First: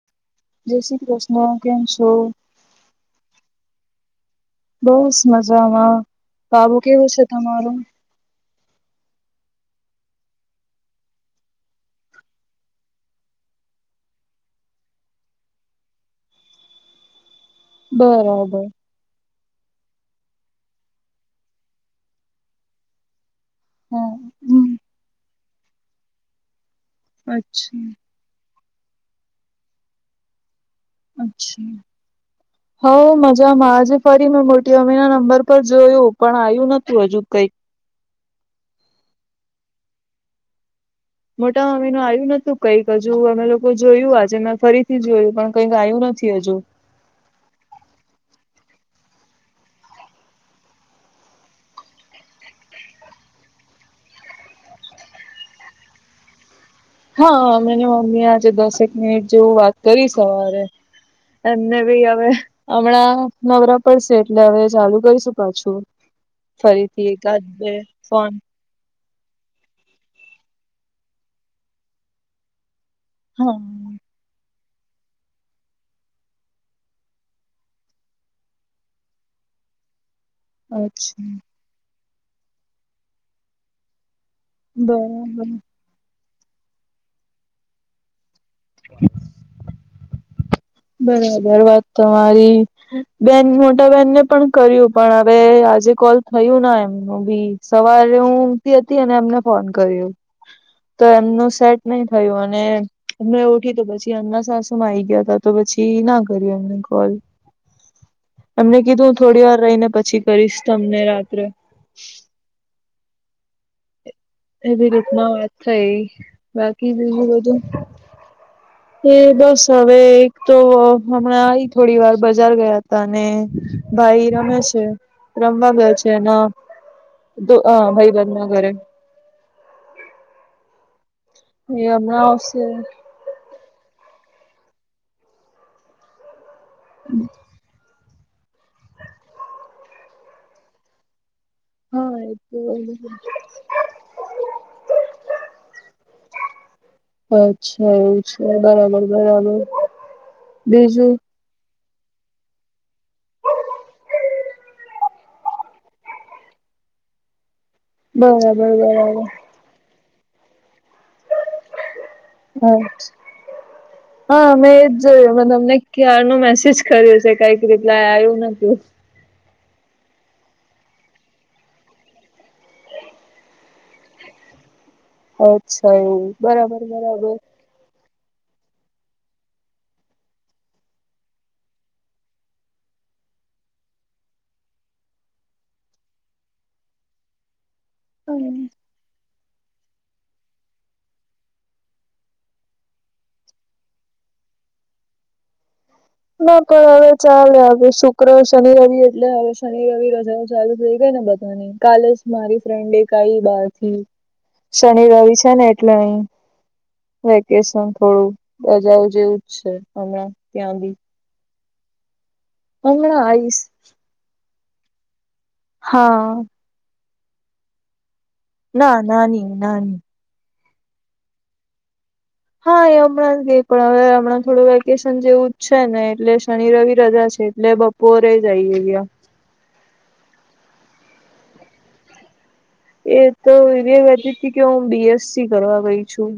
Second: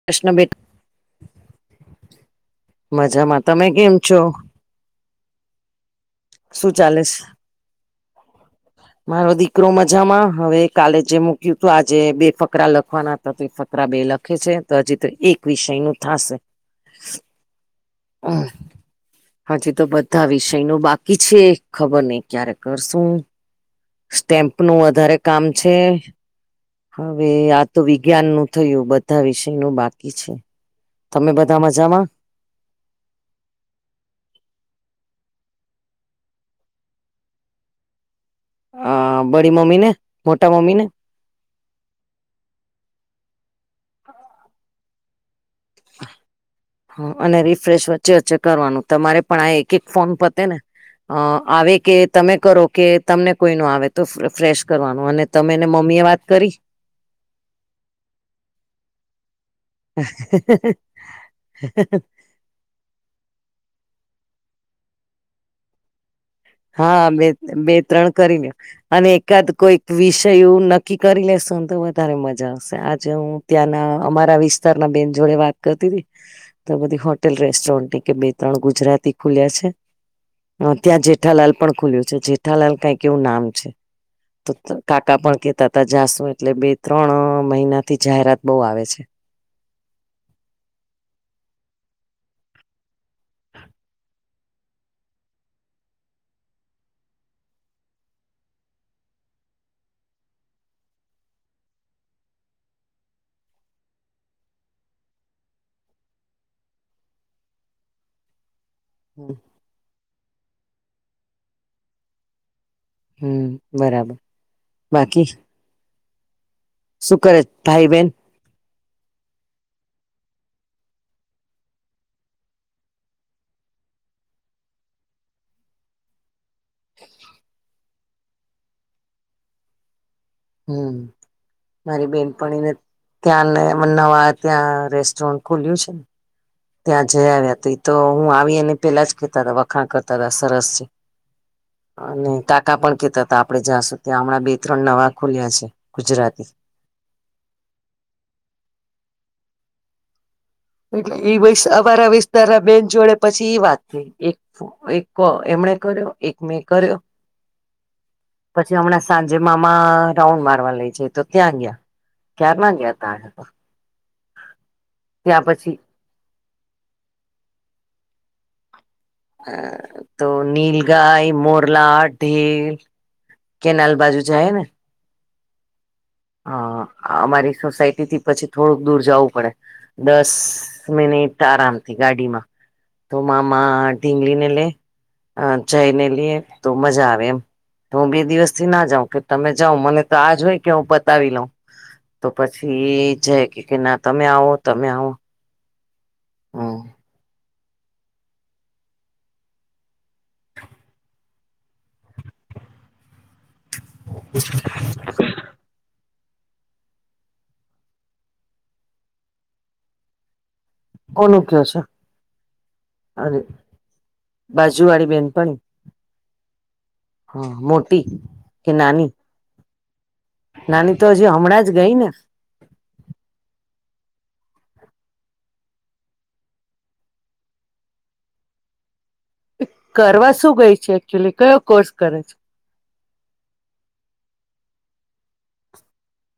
[unintelligible] જય શ્રી કૃષ્ણ. કેમ છો? મજામાં. તમે કેમ છો? બહસ મજામાં. શું બાબુ ચાલે કેવું છે તમારું? મારો દીકરો મજામાં હવે કાલે જે મૂક્યું હતું આજે બે ફકરા લખવાના હતા. ફકરા બે લખે છે તો હજી તો એક વિષય નું થાશે. બરાબર હાજી તો બધા વિષય નું બાકી છે ખબર નહ ક્યારે કરશું. હા સ્ટેમ્પ હમ નું વધારે કામ છે હવે આ તો અચ્છા વિજ્ઞાન નું થયું બધા વિષય નું બાકી છે. તમે બધા મજામાં? [inaudible] હો મજામાં આજે ફરી મેં મોટી મમ્મી ના નંબર પર જોયું પણ આવ્યું નતું હજુ કઈક. હા, બડી મમી ને મોટા મમી ને. મોટા મમી નું આવ્યું નતું કઈક હજુ અમે લોકો જોયું આજે મે ફરીથી જોયું પણ. કઈક આયું નથી હજુ. હ અને રિફ્રેશ વચ્ચે વચ્ચે કરવાનું તમારે પણ આ એક એક ફોન પતે ને અ આવે કે તમે કરો કે તમને કોઈ નો આવે તો ફ્રેશ કરવાનું અને તમે ને મમ્મી એ વાત કરી? હા મેને મમ્મી આજે દસેક મિનિટ જેવું વાત કરી સવારે એમને ભી હવે હમણાં નવરા પડસે એટલે હવે ચાલુ કરીશું પાછું. ફરીથી હા બે એકાદ બે ત્રણ ફોન કરી લ્યો. અને એકાદ કોઈક વિષય એવું નક્કી કરી લેશોને તો વધારે મજા આવશે. જે હું હા ત્યાંના અમારા વિસ્તાર ના બેન જોડે વાત કરતી હતી. તો બધી હોટેલ રેસ્ટોરન્ટ કે બે ત્રણ ગુજરાતી ખુલ્યા છે. ત્યાં અચ્છા જેઠાલાલ પણ ખુલ્યું છે જેઠાલાલ કઈ એવું નામ છે. તો કાકા પણ બરાબર કેતા ત જાસુ એટલે બે ત્રણ મહિના થી જાહેરાત બહુ આવે છે. બરાબર, વાત તમારી બેન મોટા બેહેનને પણ કર્યું પણ હવે આજે કોલ થયું ના એમનું બી. સવારે હું ઉગતી હતી અને એમને ફોન કર્યો. તો એમનું સેટ નહી થયું અને અમના ઉઠી તો પછી એમના સાસુ માં આવી ગ્યા તા તો પછી ના કર્યું એમને કોલ એમને કીધું થોડી વાર રહીને પછી. કરીશ તમને રાત્રે. હમ બરાબર. એવી બાકી રીતના વાત થઈ બાકી શું બીજું કરે બધું? ભાઈ બેન એ બસ હવે એક તો હમણાં ઈ થોડી વાર બજાર ગયા હતા ને ભાઈ રમે છે રમવા ગયો છે એના તો હ ભાઈ ભંધ ના ઘરે. હમ એ મારી હમણાં આવશે બેનપણીને ત્યાં ને નવા ત્યાં રેસ્ટોરન્ટ ખુલ્યું છે ને. ત્યાં જયા આવ્યા હતા એ તો હું આવીને પેલા જ કેતા હતા વખાણ કરતા હતા સરસ છે. હા અને એ તો કાકા પણ કેતા હતા આપડે જ્યાં સુ ત્યાં હમણાં બે ત્રણ નવા ખુલ્યા છે ગુજરાતી. અચ્છા એવુ છે બરાબર બરાબર. બીજું એટલે ઈ અમારા વિસ્તાર ના બેન જોડે પછી ઈ વાત થઈ એક એક કો એમણે કર્યો એક મેં કર્યો. બરાબર પછી હમણાં બરાબર સાંજે મામા રાઉન્ડ મારવા લઈ જાય તો ત્યાં ગયા. ક્યાર ના હા ગ્યાતા તો આજે તો. હા મેં એજ જોયું મે પછી તમને ક્યાર નો મેસેજ કર્યો છે કઈક રિપ્લાય આવ્યું નથી. હમ તો નીલગાય, મોરલા, ઢેલ કેનાલ બાજુ જાયે ને. અચ્છા એવુ બરાબર હા બરાબર અમારી સોસાયટી થી પછી થોડુંક દૂર જાવું પડે. દસ મિનિટ આરામથી ગાડીમાં. તો મામા ઢીંગલી ને લે અ જઈને લે તો મજા આવે એમ હું બે દિવસ હમ થી ના જાઉં કે તમે જાઉ મને તો આજ હોય કે હ પ બતાવી લઉ તો પછી જય કે ના તમે આવો તમે આવો ના હમ પણ હવે ચાલે આવે શું શુક્ર, શનિ, રવિ એટલે હવે શનિ રવિ રજાઓ ચાલુ થઈ ગાય ને બધાની કાલે જ મારી ફ્રેન્ડ એક આઈ બારથી શનિ રવિ છે ને એટલે અહી વેકેશન થોડું રજાઓ જેવું જ છે હમણાં ત્યાં બી કોનું કે છે? હમણા અરે આઈસ. બાજુ વાળી બેનપણી. હા. હા મોટી. ના નાની નાની. નાની તો હજી હમણાં જ ગઈ ને? હા એ હમણાં જ ગઈ પણ હવે હમણાં થોડું વેકેશન જેવું છે ને એટલે શનિ રવિ રજા છે એટલે પોરે જ આઇ ગ્યા કરવા શું ગઈ છે? એકચુલી કયો કોર્સ કરે છે? એ તો એવી વતી હતી કે હું બીએસસી કરવા ગઈ છું.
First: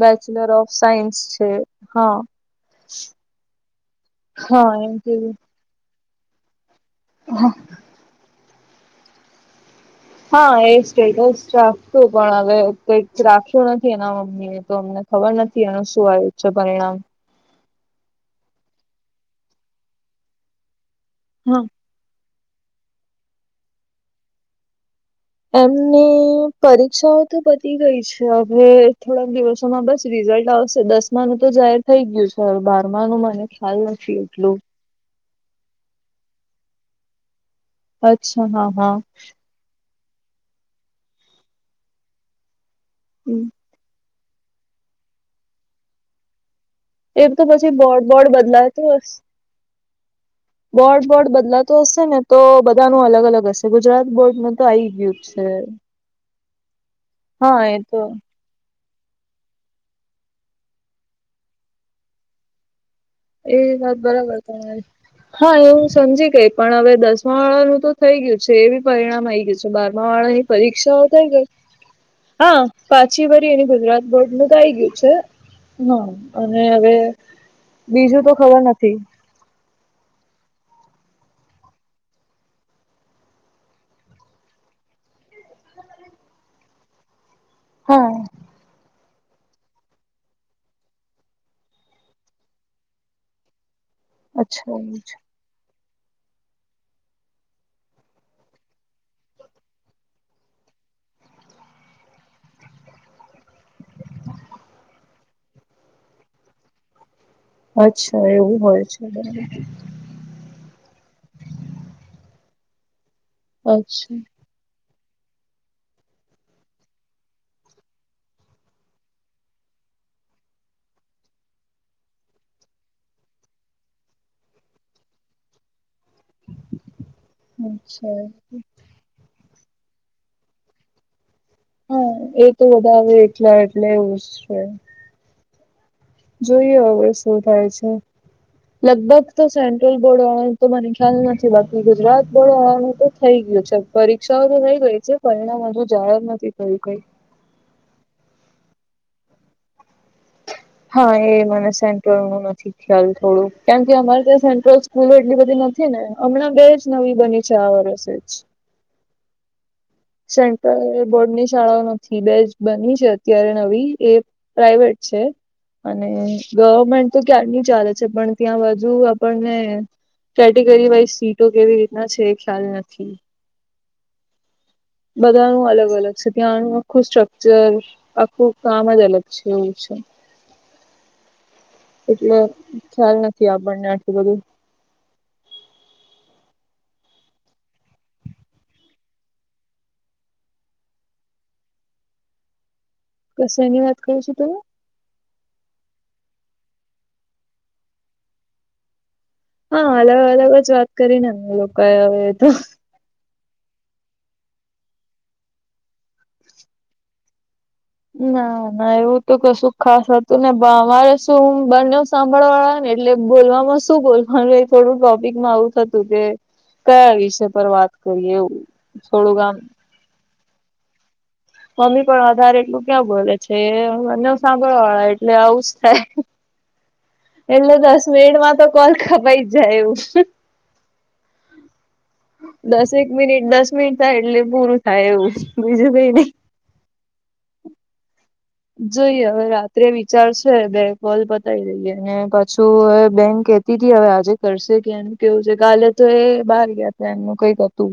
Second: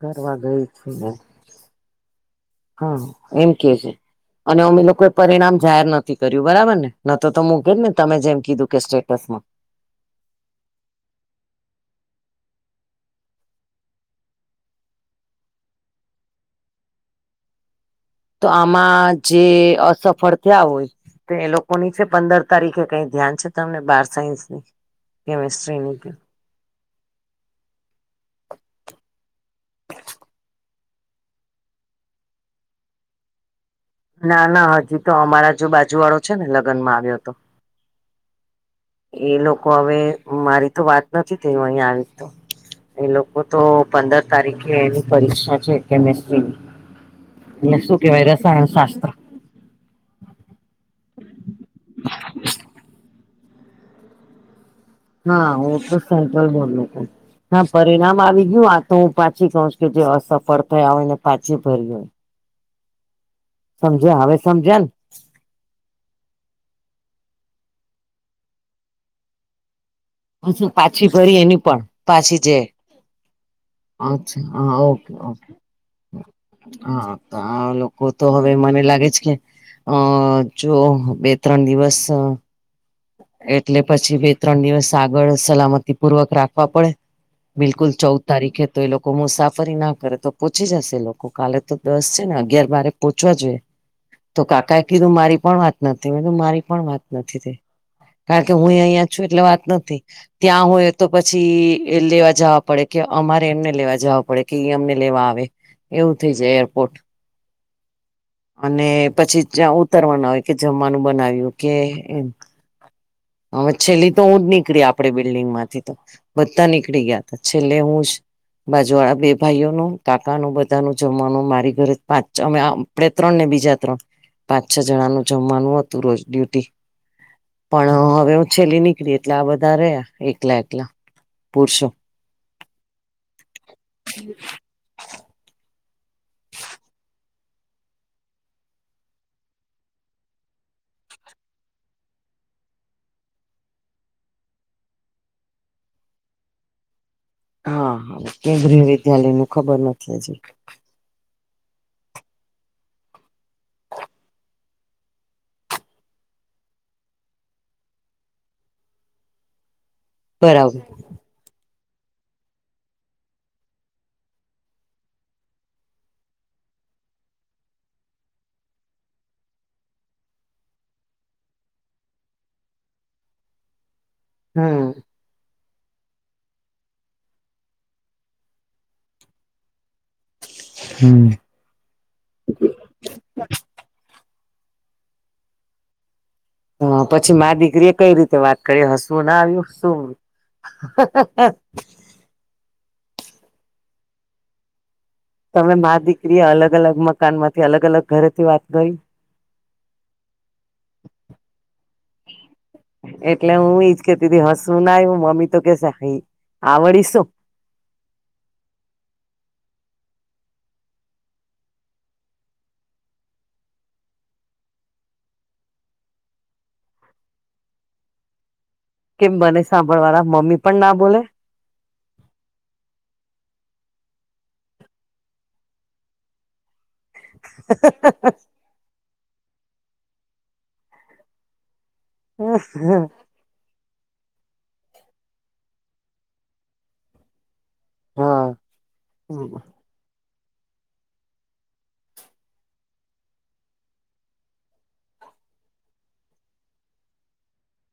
કરવા ગઈ ઓફ સાયન્સ છે હા. હા એમ કે છે અને હા અમે એમ લોકો કીધું પરિણામ જાહેર નથી કર્યું બરાબર ને, ન તો તો મૂકે ને તમે જેમ કીધું કે સ્ટેટસમાં. હા એ સ્ટેટસ રાખશું પણ હવે કઈક રાખ્યુ નથી એના મમ્મી તો અમને ખબર નથી એનું શું આયુ છે પરિણામ. તો આમાં જે અસફળ થયા હોય તો એ હા લોકોની છે પંદર તારીખે કઈ ધ્યાન છે તમને બાર સાયન્સની. કેમેસ્ટ્રીની એમની. પરીક્ષાઓ તો પતી ગઈ છે હવે થોડાક દિવસોમાં બસ રિઝલ્ટ આવશે દસમા નુ તો જાહેર થઈ ગયું છે હવે બારમા નુ મને ખ્યાલ નથી ના એટલું ના હજી તો અમારા જો બાજુ વાળો છે ને લગ્ન માં આવ્યો તો અચ્છા હા હા એ લોકો હવે મારી તો વાત નથી થ અહીં આવી તો એ લોકો તો પંદર તારીખે એની પરીક્ષા છે કેમિસ્ટ્રીની એ તો પછી એ સુ બોર્ડ બોર્ડ કેવાય રસાયણ બદલાતું શાસ્ત્ર હશે બોર્ડ બોર્ડ બદલાતું હશે ને તો બધાનું અગ અલગ હશે ગુજરાત બોર્ડ ન તો આ આવી ગયું છે હા ઓ તો સેન્ટ્રલ બોર્ડ નુ કઉં હા એ તો પરિણામ આવી ગયું આ તો હું પાછી કઉછું કે જે અસફળ થયા હોય ને પાછી ભર્યું હોય એ વાત સમજ્યા હવે બરાબર સમજ્યા ને તમારી હા એવું સમજી ગઈ પણ હવે દસમા વાળાનું તો થઇ ગયું છે એવી પરિણામ આઈ ગયું છે બારમા વાળા ની પછી પરીક્ષાઓ પાછી થઈ ભરી ગઈ એની પણ પાછી જે હા પાછી ભરી એ ગુજરાત બોર્ડ અચ્છા નું થઈ હા ગયું છે ઓકે હ અને હવે તો લોકો બીજું તો હ ખબર મને નથી લાગે છે કે અ જો બે ત્રણ દિવસ એટલે પછી બે ત્રણ દિવસ આગળ સલામતી પૂર્વક રાખવા પડે બિલકુલ હા ચૌદ તારીખે તો એ લોકો કો મુસાફરી ના કરે તો પોહોંચી જશે લોકો કાલે તો દસ છે ને અગિયાર બરે પોહોચવા જોઈએ તો અચ્છા કાકાએ એવું છે કીધું મારી પણ વાત નથી મેધું મારી પણ વાત નથી કારણ કે હું અહંયા છું એટલે વાત નથી ત્યાં હોય તો પછી લેવા જવા પડે કે અમારે એમને લેવા જવા પડે કે ઈ અમને લેવા આવે એવું થઇ જાય એરપોર્ટ અચ્છા એવું હોય છે બરાબર ઉતરવાનું હોય કે જમવાનું બનાવ્યું કે હવે છેલ્લી અચ્છા તો હું જ નીકળી આપ આપડે બિલ્ડિંગ માંથી તો બધા નીકળી ગયા હતા છેલ્લે હું જ બાજુ વાળા બે ભાઈઓનું કાકાનું બધા ન જમવાનું મારી ઘરે પાંચ અમે આપણે ત્રણ ને બીજા ત્રણ પાંચ છ જણાનું જમવાનું હતું રોજ ડ્યુટી પણ અચ્છા હવે હું છેલ્લી નીકળી એટલે આ બધા રહ્યા એકલા એકલા પુરુષો હા એ તો વધારે આવે એટલા એટલે ઉ છે જોઈએ હવે શું થાય છે લગભગ તો સેન્ટ્રલ બોર્ડ વાળાનું તો મને ખ્યાલ નથી બાકી ગુજરાત બોર્ડ વાળાનું તો થઈ ગયું છે પરીક્ષાઓ તો થઈ ગઈ છે પરિણામ અજુ ધુંજાણ નથી થયું કઈ હા હા કેન્દ્રીય વિદ્યાલય નું ખબર નથી હજી હા એ મને સેન્ટ્રલ નું નથી ખ્યાલ થોડું કેમ કે અમારે ત્યા સેન્ટ્રલ સ્કૂલો એટલી બધી નથી ને હમણાં બેજ નવી બની છે આ વર્ષે જ બરાબર સેન્ટર બોર્ડ ની શાળાઓ નથી બેજ બની છે અત્યારે નવી એ પ્રાઇવેટ છે અને ગવર્મેન્ટ તો ક્યારની ચાલે છે પણ ત્યાં બાજુ આપણને કેટેગરી વાઈઝ સીટો કેવી રીતના છે એ ખ્યાલ નથી. હા બધાનું અલગ અલગ છે ત્યાંનું આખું સ્ટ્રક્ચર આખું કામ જ અલગ છે એવું છે હમ્મ એટલે ખ્યાલ નથી આપણને આટલું બધું હ પછી મા દીકરી એ કઈ રીતે વાત કરી હશું ના આવ્યું શું [inaudible] કે શે ની વાત કરો છો તમે તમે મા દીકરી એ અલગ અલગ મકાન માંથી અલગ અલગ ઘરેથી વાત કરી હા અલગ અલગ જ વાત કરીને અમે લોકો અવે તો એટલે હું ઈજ કેતીતી હસવું ના આયુ મમ્મી તો કે આવડી શું ના ના એવું તું કશું ખાસ હતું ને મારે શું હું બન્યું સાંભળવા વાળા ને એટલે બોલવામાં શું બોલવાનું થોડું ટોપિકમાં આવું થતું કે કયા વિષય પર વાત કરીએ એવું કેમ થોડુંક આમ બને સાંભળવાળ મમ્મી પણ ના બોલે મમ્મી પણ વધારે એટલું ક્યાં બોલે છે બન્ને સાંભળવા વાળા એટલે આવું જ થાય એટલે દસ મિનિટમાં તો કોલ કપાઈ જાય એવું છે. દસેક મિનિટ દસ મિનિટ થાય એટલે પૂરું થાય એવું બીજું કઈ નહી. હા જોઈએ હવે રાત્રે ચાલશે બે કોલ પતાવી લઈએ ને પાછું હવે બેન કેતી હતી હવે આજે કરશે કે એ કેવું છે કાલે તો એ બહાર ગયા ત એમનું કઈક હતું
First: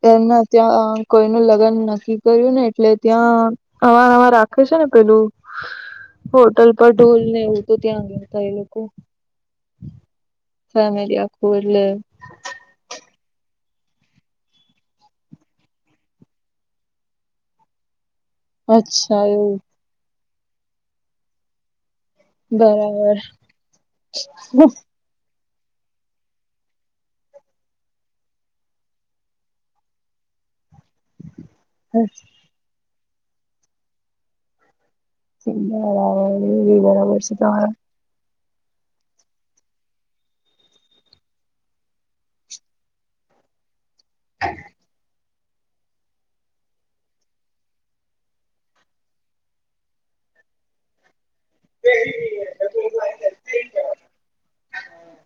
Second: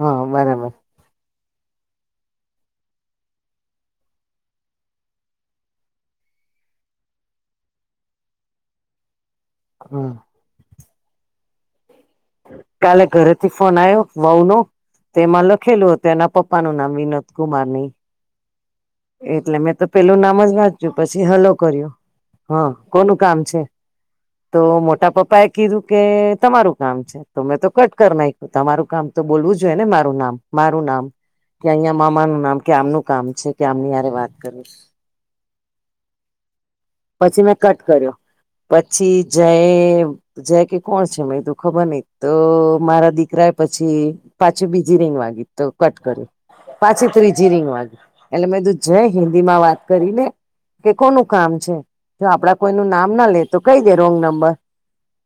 બેન ના બરાબર ત્યાં કોઈ નું લગ્ન નક્કી કર્યું ને એટલે ત્યાં અમારામાં રાખે છે ને પેલું હોટલ પર ઢોલ ને એવું તો ત્યાં ગ્યાતા એ લોકો. હમ્મ. ફેમિલી આખુ એટલે કાલે ઘરેથી ફોન આવ્યો વહું નો તેમાં લખેલું હતું એના પપ્પા નું નામ વિનોદ કુમાર ને ઈ અચ્છા એવું એટલે મેં તો પેલું નામ જ વાંચ્યું પછી હલો કર્યો હા બરાબર કોનું કામ છે તો મોટા પપ્પા એ કીધું કે તમારું કામ છે. તો મેં તો કટ કર નાખ્યું તમારું કામ તો બોલવું જોઈએ ને મારું નામ મારું નામ કે અહીં મામા નું નામ કે આમનું કામ છે કે આમની હારે વાત કરું બરાબર [unintelligible] પછી મેં તમારા કટ કર્યો પછી જયે જય કે કોણ છે મેં કીધું ખબર નઈ તો મારા દીકરાય પછી પાછી બીજી રિંગ વાગી તો કટ કર્યું. પાછી ત્રીજી રિંગ વાગી એટલે મેં કીધું જય હિન્દી માં વાત કરી લે કે કોનું કામ છે. જો આપડા કોઈ ન નામ ના લે તો કઈ દે રોંગ નંબર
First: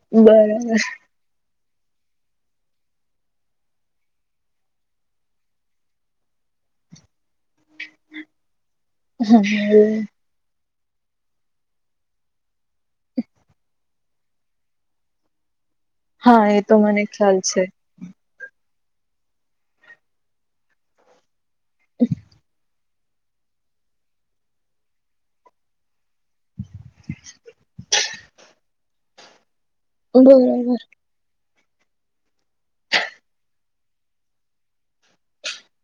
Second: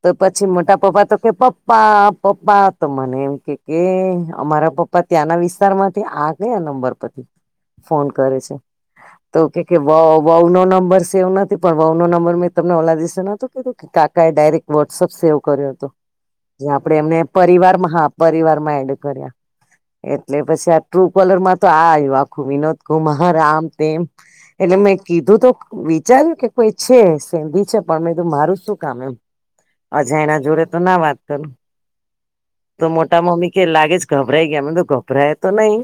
તો પછી મોટા બરાબર પપ્પા તો કે પપ્ પ્પા પપ્પા તો મને એમ કે કે અમારા પપ્પા ત્યાંના વિસ્તાર માંથી આ કયા નંબર ફોન કરે છે તો કે વ વહુ નો નંબર છે એવ નથ પણ વહુ નંબર મેં તમને ઓલા દિસે નોતોું કધું કે કાકાએ ડાયરેક્ટ વોટ્સઅપ સેવ કર્યો હતો. હા એ જે તો આપડે મને એમને ખ્યાલ છે. પરિવારમાં હા પરિવાર માં એડ કર્યા એટલે પછી આ ટ્રુ કલર માં તો આ આખું વિનોદ કુમાર રામદેવ એટલે મેં કીધું તો વિચાર કોઈ છે સેંધી છે પણ મે મારું શું કામ એમ અજાણ્યા એના જોડે બરાબર તો ના વાત કરું. તો મોટા મમ્મી કે લાગે જ ગભરાઈ ગયા મેં કીધું ગભરાય તો નહી.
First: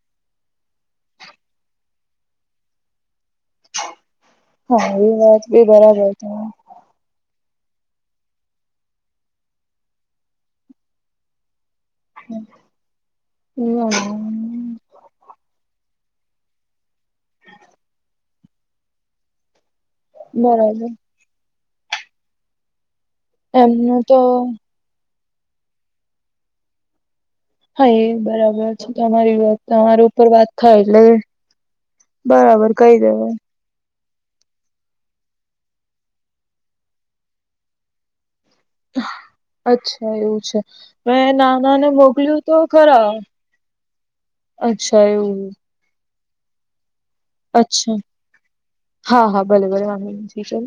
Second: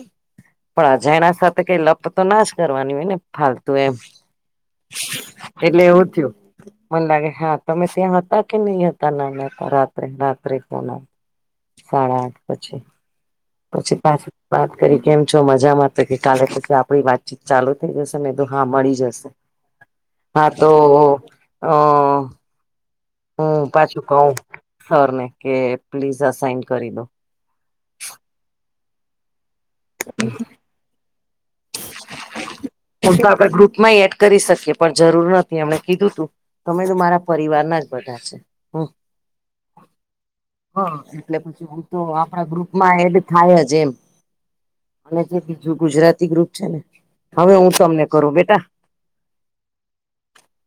પણ અજાણ્યા સાથે કઈ લપ તો ના જ કરવાની હોય ને ફાલતુ. તું એમ હા એ વાત બી એટલે એવું બરાબર થયું. મને લાગે હા તમે ત્યાં હતા કે નહી હતા નામ હતા રાત્રે રાત્રે તો ના સાડા આઠ પછી તમારી પછી પા હમ. વાત કરી કેમ છો મજામાં તો કે કાલે પછી આપડી વાતચીત ચાલુ થઈ જશે મે તો હા મળી જશે. હા તો બરાબર અ. હું એમનું પાછું કઉ તો સર ને કે પ્લીઝ આ સાાઈન કરી દો. હા એ બરાબર છે તમારી વાત તમારી ઉપર વાત થાય એટલે બરાબર કઈ એમ તો દેવાય. આપણે ગ્રુપમાં એ એડ કરી શકીએ પણ જરૂર નથી એમણે કીધું તું તમે તો મારા પરિવાર ના જ બધા છે. હમ્મ. અચ્છા એવું છે મે પછી નાના હું ને તો મોકલ્યું આપણા તો ગ્રુપમાં ખરા. એડ થાય જ એમ અચ્છા અને એવું. બીજું ગુજરાતી ગ્રુપ છે ને હવે હું અચ્છા તમને કરું બેટા. હા હા ભલે ભલે.